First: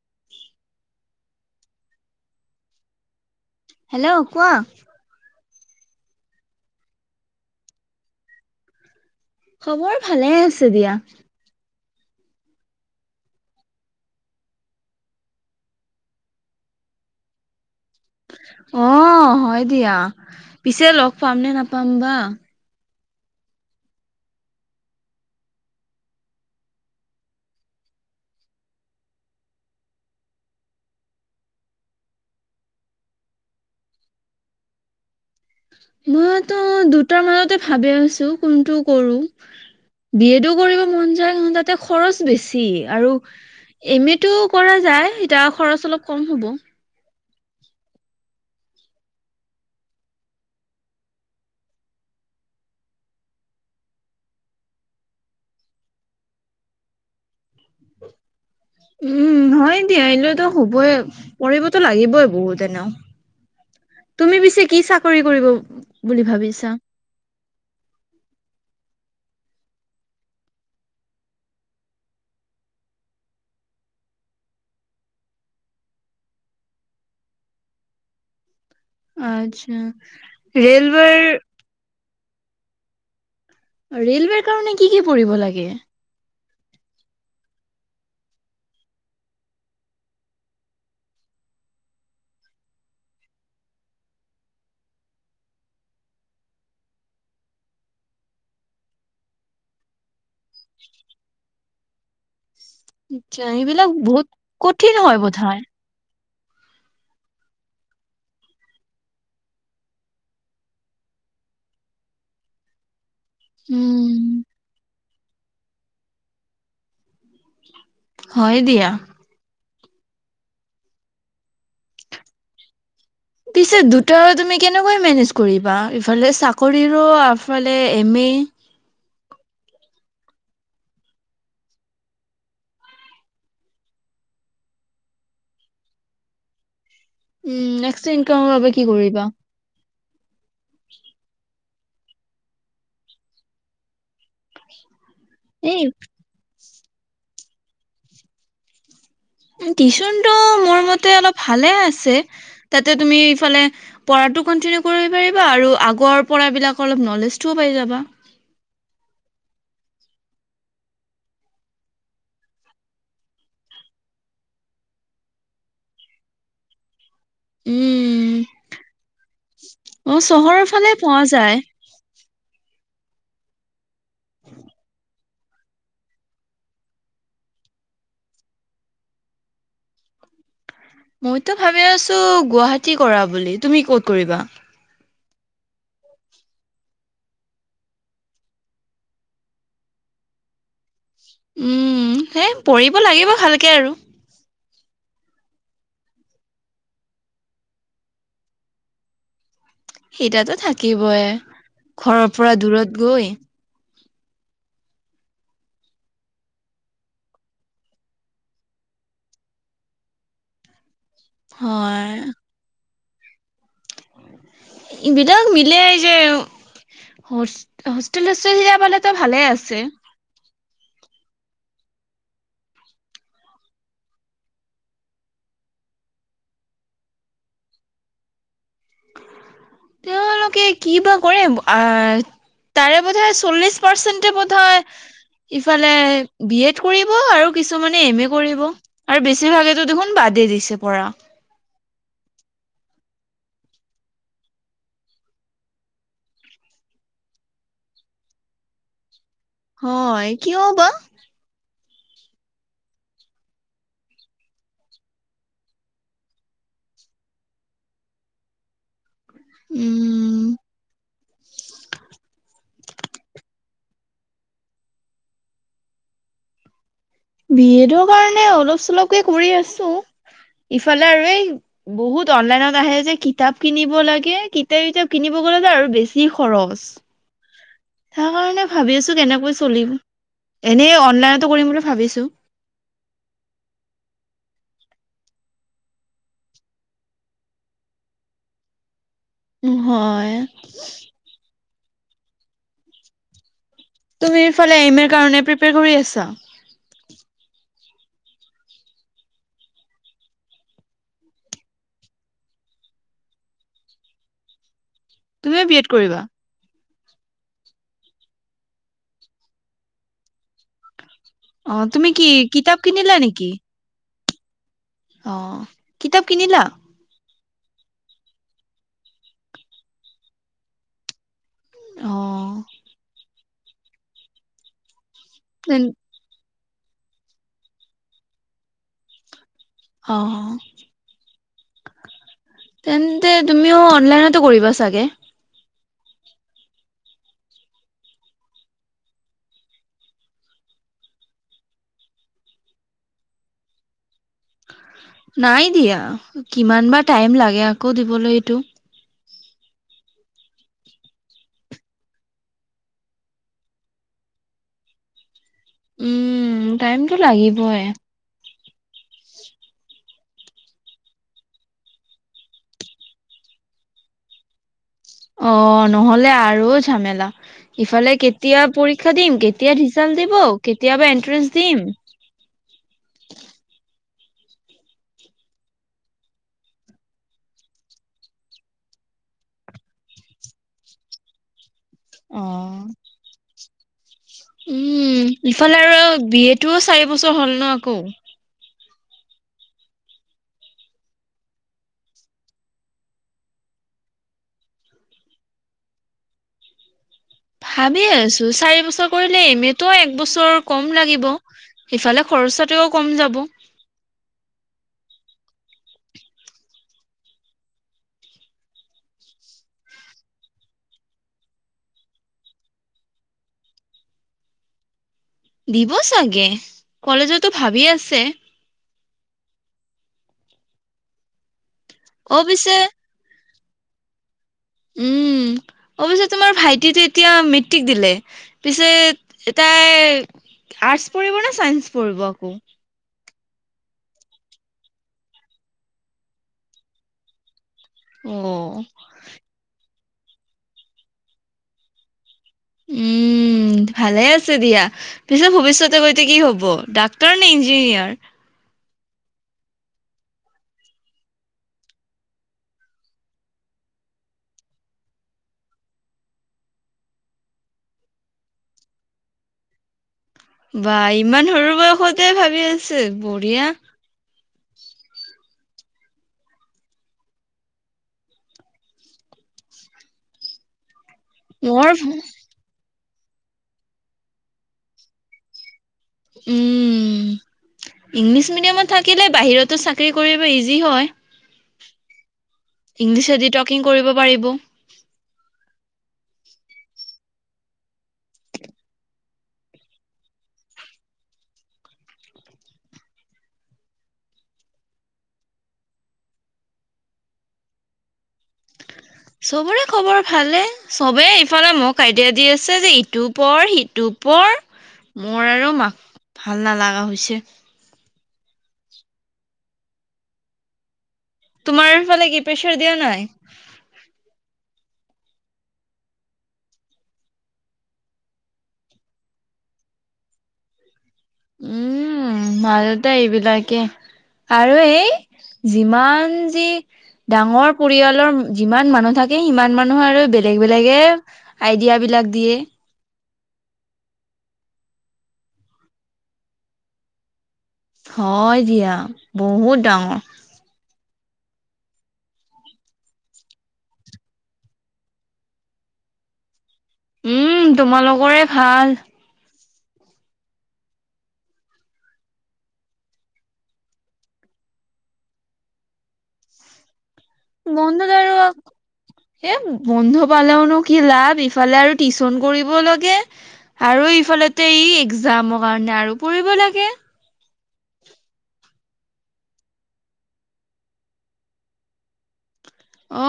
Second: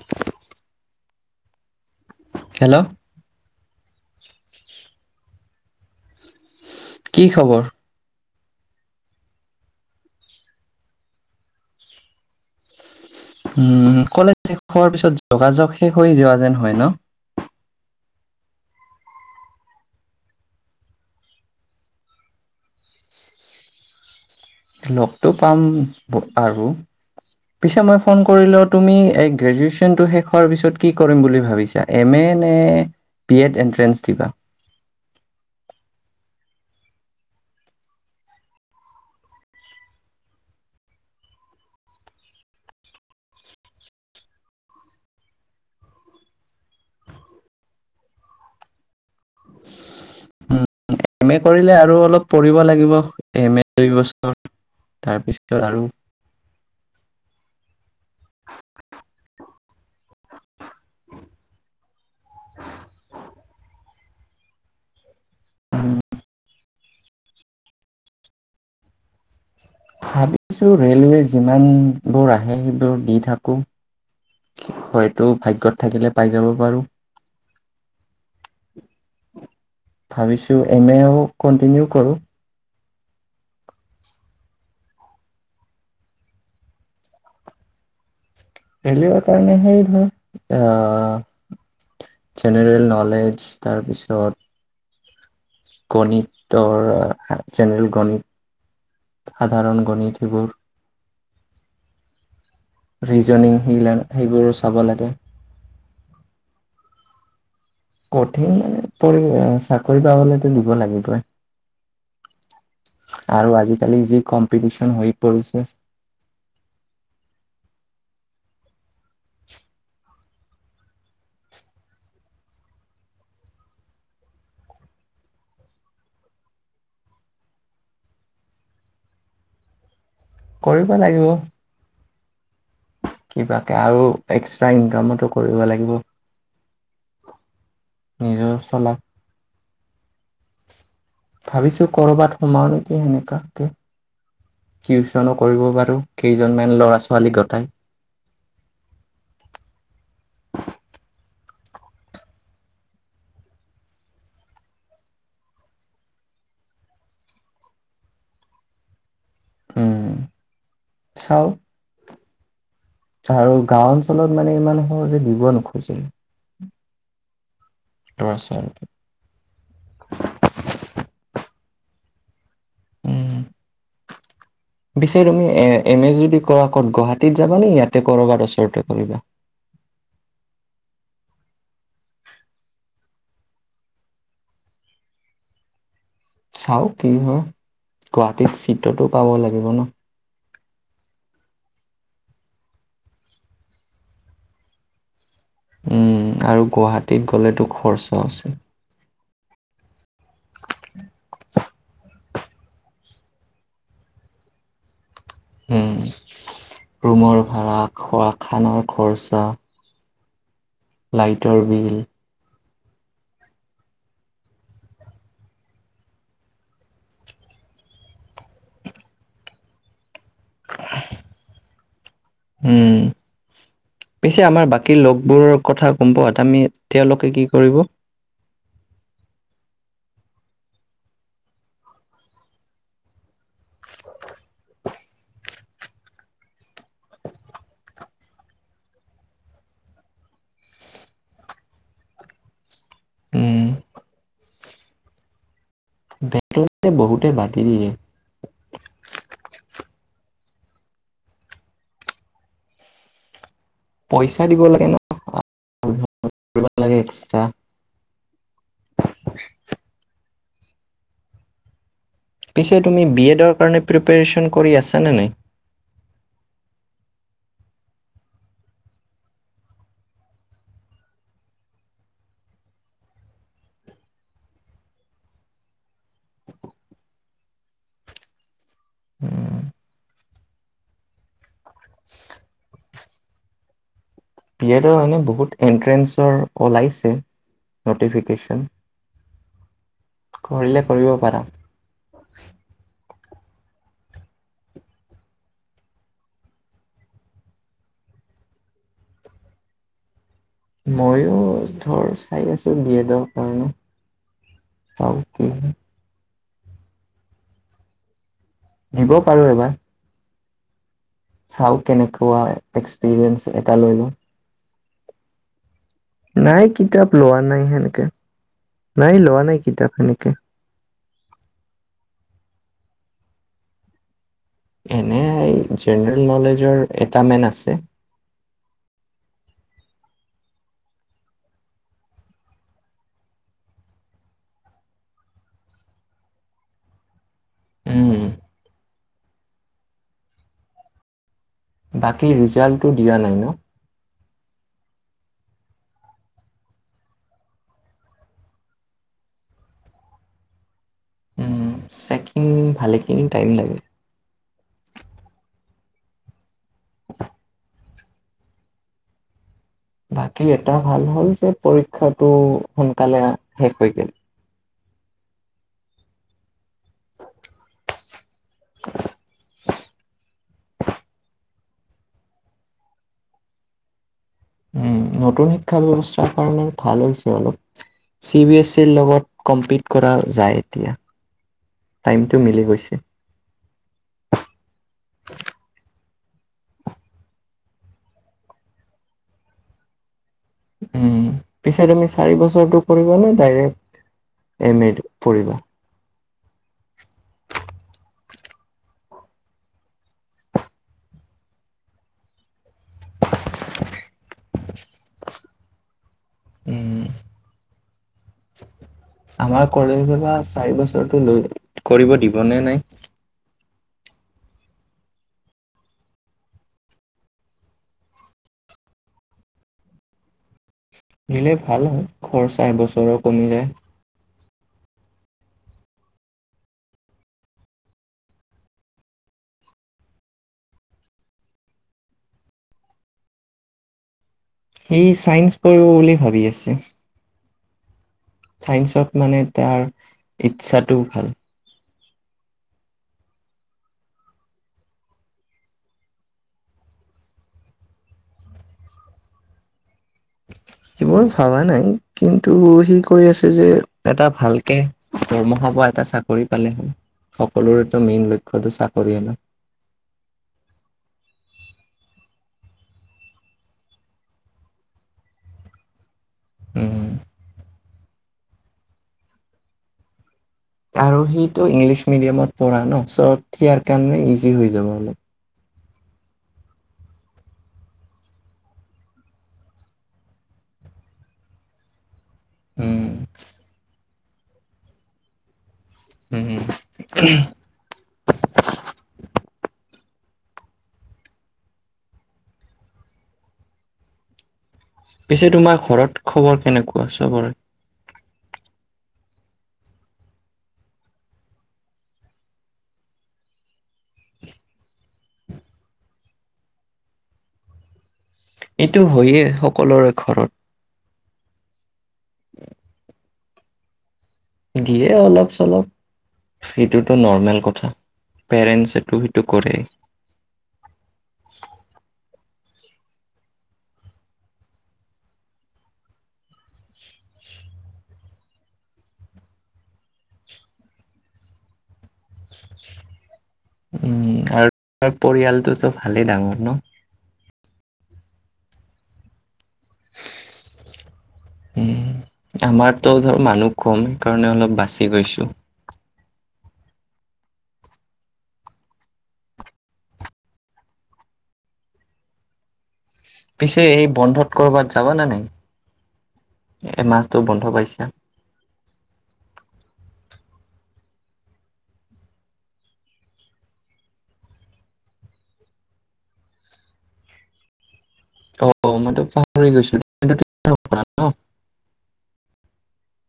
[inaudible] Hello'- hello কোৱা? কি খবৰ? খবৰ ভালে আছে দিয়া উম কলেজ শেষ হোৱাৰ পিছত যোগাযোগ শেষ হৈ যোৱা যেন হয় ন? অ হয় দিয়া পিছে লগ পাম নে নাপাম বা? লগটো পাম ব বাৰু? পিছে মই ফোন কৰিলো তুমি এই গ্ৰেজুুৱেচনটো শেষ হোৱাৰ পিছত কি কৰিম বুলি ভাবিছা? এম এ নে বিএড এণ্ট্ৰেন্ঞ্চ দিবা? মইতো দুটাৰ মাজতেই ভাবি আছো কোনটো কৰো? বি এডো কৰিব মন যায় কিন্তু তাতে খৰচ বেছি আৰু এম এটো কৰা যায় ইতা খৰচ অলপ কম হ'ব উম- এম এ কৰিলে আৰু অলপ পঢ়িব লাগিব এম এ দুই বছৰ তাৰপিছতে আৰু [unintelligible] উম হয় দিয়া এনেওটো হবই পঢ়িবতো লাগিবই বহুত এনেও তুমি পিছে কি চাকৰি কৰিব উম, বুলি ভাবিছা ভাবিছো ৰেলৱে যিমান বোৰ আহে সেইবোৰ দি থাকো হয়তো ভাগ্যত থাকিলে পাই যাব পাৰোঁ আচ্ছা ভাবিছো এম এও ৰেলৱেৰ কন্টিনিউ কৰো ৰেলৱেৰ কাৰণে কি কি পঢ়িব লাগে। ৰেলৱে কাৰণে সে ধৰ আ জেনেৰেল নলেজ তাৰপিছত গণিতৰ জেনেৰেল গণিত সাধাৰণ গণিত সেবোৰ। আচ্ছা ৰিজনিং এইবিলাক সেগিলান বহুত সেইবোৰো চাব কঠিন লাগে। হয় বোধ হয। কঠিন মানে তো চাকৰি পাবলেতো দিব লাগিবই। আৰু আজিকালি যি উম কম্পিটিচন হৈ পৰিছে। হয় দিয়া। পিছে দুটা তুমি কেনেকৈ মেনেজ কৰিবা, ইফালে চাকৰিৰো আফেলে এম এ। কৰিব লাগিব। কিবাটা আৰু এক্সট্ৰা ইনকামতো কৰিব লাগিব। উম এক্সটা ইনকামৰ নিজৰ বাবে কি চলা কৰিবা? ভাবিছো ক'ৰবাত সোমাও নেকি সেনেকাকে টিউচনো কৰিব এই পাৰো। কেইজনমান লৰা ছোৱালী গটাই। উম টিউচনটো মোৰ মতে অলপ ভালে আছে তাতে তুমি ইফালে পঢ়াটো কণ্টিনিউ কৰিব পাৰিবা আৰু আগৰ পঢ়া বিলাক অলপ নলেজটোও পাই যাবা। উম', চাও। গাও গাও অঞ্চলত মানে ইমান সহজে দিব নোখোজে। [unintelligible] তে উম অ, চহৰৰ ফালে পোৱা যায়। উম পিছে তুমি এ এম এ যদি কৰা কত গুৱাহাটীত যাবা নে ইয়াতে কৰবাত ওচৰতে কৰিবা? মইতো ভাবি আছো গুৱাহাটী কৰা বুলি তুমি ক'ত কৰিবা? চাও কি হয় গুৱাহাটীত চিতটোত পাব লাগিব ন। উম সেই পঢ়িব লাগিব ভালকে আৰু। উম আৰু গুৱাহাটীত গ'লেতো খৰাচো আছে। সেইতাতো থাকিবই ঘৰৰ পৰা দূৰত গৈ উম ৰুমৰ ভাড়া খোৱা খানাৰ খৰচা। লাইটৰ বিল। হয় বিলাক মিলে যে হোষ্টেল চোষ্টেল যাবলে ত ভালে আছে। উম। পিছে আমাৰ বাকী লগবোৰৰ কথা গম পাৱা আমি তেওঁলোকে কি কৰিব? তেওঁলোকে কি বা কৰে আহ। তাৰে বোধয় চল্লিশ পাৰ্চেন্টে বোধয় ইফালে বি এড কৰিব আৰু কিছুমানে এম এ কৰিব। আৰু বেছিভাগেতো দেখোন বাদেই দিছে পঢ়া। উম বেগেলতে বহুতে বাটতি দিয়ে। হয় কিয় বাৰু? পইচা দিব লাগে ন [inaudible] উম। পিছে তুমি বি এডৰ কাৰণে প্ৰিপেৰেচন কৰি আছানে নাই? বি এডৰ কাৰণে অলপ চলপকে কৰি আছো। ইফালে আৰু এই বহুত অনলাইনত আহে যে কিতাপ কিনিব লাগে। কিতাপ কিনিব গলে যে আৰু বেছি খৰচ। তাৰ কাৰণে ভাবি আছোঁ কেনেকৈ চলিম এনেই অনলাইনতো কৰিম বুলি ভাবিছোঁ। বি এডৰ হয়নে বহুত এনট্ৰেঞ্চৰ ওলাইছে নটিফিকেচন। হয় কৰিলে কৰিব পাৰা। তুমি ইফালে এম এৰ কাৰণে প্ৰিপেয়াৰ কৰি আছা? মইো ধৰ চাই আছো বি এডৰ কাৰণে চাওঁ। তুমিও বি এড কৰিবা? দিব পাৰো এই এবাৰ। অ চাওঁ তুমি কি কেনেকুৱা কিতাপ কিনিলা নেকি এক্সপিৰিয়েন্ঞ্চ এটা লৈ লও। অ। কিতাপ কিনিলা নাই কিতাপ লোৱা নাই সেনেকে নাই লোৱা নাই কিতাপ সেনেকে। অ,। এনে এই তেন জেনেৰেল নলেজৰ এটা মেন আছে। অ। তেন্তে তুমিও অনলাইনতো কৰিবা চাগে? উম। বাকী ৰিজাল্টটো দিয়া নাই ন? নাই দিয়া কিমান বা টাইম লাগে আকৌ দিবলৈ এইটো। উম চেকিনং ভালেখিনি টাইম লাগে। উম টাইমটো লাগিবই। বাকী এটা ভাল হ'ল যে পৰীক্ষাটো সোনকালে শেষ হয় গ'ল। অ নহ'লে আৰু ঝেমেলা। ইফালে কেতিয়া পৰীক্ষা দিম কেতিয়া ৰিজাল্ট দিব কেতিয়াবা এনট্ৰেন্ঞ্চ দিম? উম নতুন শিক্ষা ব্যৱস্থাৰ কাৰণে ভাল হৈছে অলপ। চি বি এছ ই ৰ লগত কমপ্লিট কৰা যায় এতিয়া টাইমটো মিলি অ'। গৈছে। উম ইফালে আৰু বি এ টোও চাৰি বছৰ হ'ল ন আকৌ? উম পিছে তুমি চাৰি বছৰটো কৰিবা নে ডাইৰেক্ট এম এ টো কৰিবা? ভাবি আছোঁ চাৰি বছৰ কৰিলে এম এটো এক বছৰ কম লাগিব। সেইফালে খৰচ পাতিও কম যাব। উম। আমাৰ কলেজৰ পৰা চাৰি বছৰটো লৈ, কৰিব দিবনে নাই। দিব চাগে, কলেজেতো ভাবি আছে। দিলে ভাল হয়, অ' খৰচা পিছে এবছৰৰ কমি যায়। [inaudible] অৱশ্যে তোমাৰ ভাইটিটো এতিয়া মেট্ৰিক দিলে পিছে তাই আৰ্টচ পঢ়িব নে চাইন্স পঢ়িব আকৌ? সি চাইন্স পঢ়িব বুলি ভাবি আছে। অ', চাইন্সত মানে তাৰ ইচ্ছাটো ভাল। উম। উম, ভালে আছে দিয়া। পিছত ভৱিষ্যতে গৈ কি হ'ব ডাক্তৰ নে ইঞ্জিনিয়াৰ? সেইবোৰ ভাবা নাই কিন্তু সি কৈ আছে যে এটা ভালকে দৰমহা পোৱা এটা চাকৰি পালে হ'ল, সকলোৰো মেইন লক্ষ্যটো চাকৰিয়ে ন'। বা ইমান সৰু বয়সতে ভাবি আছে, বঢ়িয়া। উম। আৰু সিটো মোৰ ইংলিছ মিডিয়ামত পঢ়া ন' চ' সিয়াৰ কাৰণে ইজি হৈ যাব অলপ। উম। ইংলিছ মিডিয়ামত থাকিলে বাহিৰতো চাকৰি কৰিব ইজি হয়। উম ইংলিছেদি টকিং কৰিব পাৰিব। উম। পিছে তোমাৰ ঘৰত খবৰ কেনেকুৱা চবৰে? চবৰে খবৰ ভালে, চবে ইফালে মোক আইডিয়া দি আছে ইটো পঢ়, সিটো পঢ়, মোৰ আৰু মা, ভাল নালাগা হৈছে। এইটো হয়েই সকলোৰে ঘৰত। তোমাৰ ফালে কি প্ৰেছাৰ দিয়া নাই? দিয়ে অলপ চলপ। সেইটোতো নৰ্মেল কথা, পেৰেন্সেতো সেইটো কৰে। উম, মা দেউতা এইবিলাকে। আৰু এই যিমান যি ডাঙৰ পৰিয়ালৰ যিমান মানুহ থাকে সিমান মানুহৰে বেলেগ বেলেগে আইডিয়াবিলাক দিয়ে। উম, আৰু পৰিয়ালটোতো ভালেই ডাঙৰ ন'। হয় দিয়া, বহুত ডাঙৰ। উম, আমাৰতো ধৰ মানুহ কম সেইকাৰণে অলপ বাচি গৈছোঁ। উম, তোমালোকৰে ভাল। পিছে এই বন্ধত ক'ৰবাত যাব নে নাই? এই মাচটো বন্ধ পাইছা। বন্ধুত আৰু এ, বন্ধ পালেওনো কি লাভ ইফালে আৰু টিউচন কৰিব লাগে। আৰু ইফালতে ই এক্সামৰ কাৰণে আৰু পঢ়িব লাগে। অ', অ' মইটো পাহৰি গৈছোঁ। অ'।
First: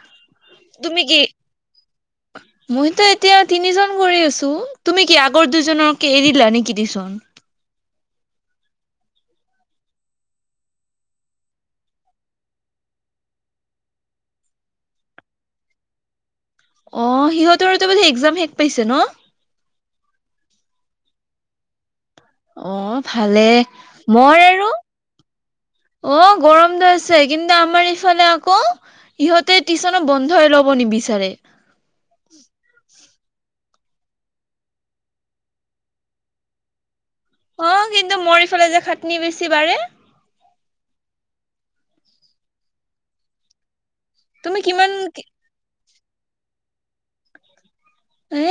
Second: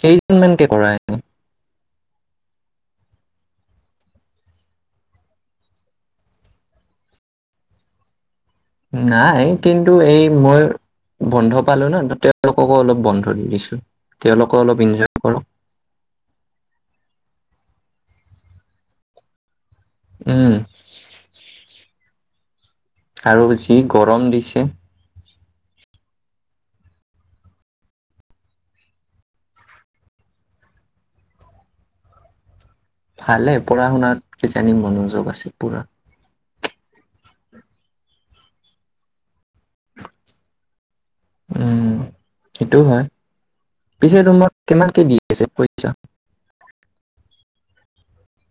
কেইজনমানকে কৰা তুমি এনে কি [inaudible] মইতো এতিয়া তিনিজন কৰি আছোঁ, তুমি কি আগৰ দুজনক এৰি দিলা নেকি টিউচন? নাই কিন্তু এই মোৰ বন্ধ পালো ন', তেওঁলোককো অলপ বন্ধ দি দিছো। তেওঁলোকো অলপ ইনজ অ' সিহঁতৰো এতিয়া বোলে একজাম শেষ পাইছে ন'? উম, অ ভালে আৰু যি গৰম মই দিছে। আৰু [inaudible] অ' গৰমটো হৈছে কিন্তু আমাৰ এইফালে আকৌ ইহঁতে টিউচনো বন্ধই ল'ব নিবিচাৰে। ভালে পঢ়া শুনাত কিজানি মনোযোগ আছে পুৰা। অ' কিন্তু মোৰ ইফালে যে খাটনি বেছি বাৰে। উম সেইটোও হয়, পিছে তোমাক তুমি কিমান কিমানকে দি আছে পইচা?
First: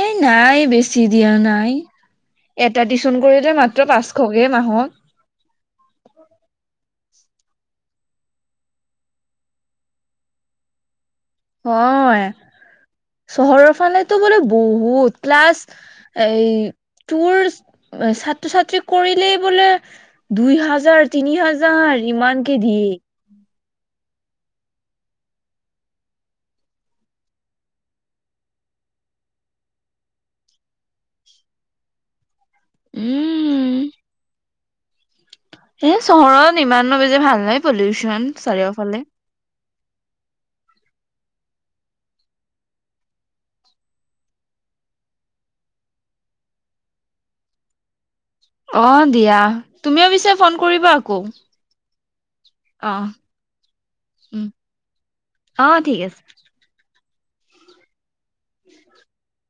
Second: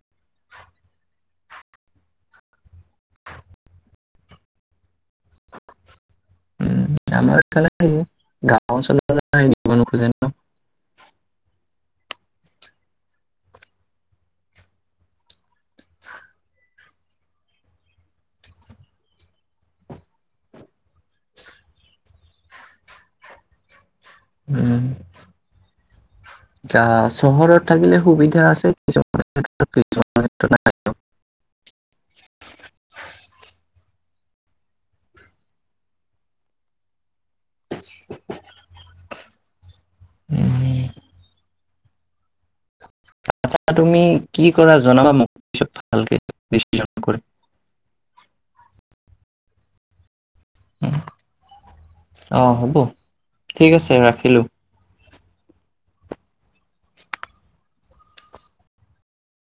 এ নাই বেছি দিয়া নাই এটা টিউচন কৰিলে মাত্ৰ পাচ শকে মাহত। উম, আমাৰ এইফালে [inaudible] [unintelligible] হয়, চহৰৰ ফালেতো বোলে বহুত ক্লাছ এই টোৰ ছাত্ৰ-ছাত্ৰীক কৰিলেই বোলে। দুই হাজাৰ, তিনি হাজাৰ ইমানকে দিয়ে। উম! চহৰত থাকিলে সুবিধা আছে কিছুমান। [inaudible] উম। এ চহৰত ইমানো বেচি ভাল নাই, পলিউচন চাৰিওফালে। উম। আচ্ছা তুমি কি কৰা জনাবা মোক পিছত ভালকে ডিচিছন কৰি। অ' দিয়া তুমিও পিছে ফন কৰিবা উম, আকৌ। অ', হ'ব ঠিক আছে অ' ৰাখিলোঁ। উম। অ' ঠিক আছে। [inaudible]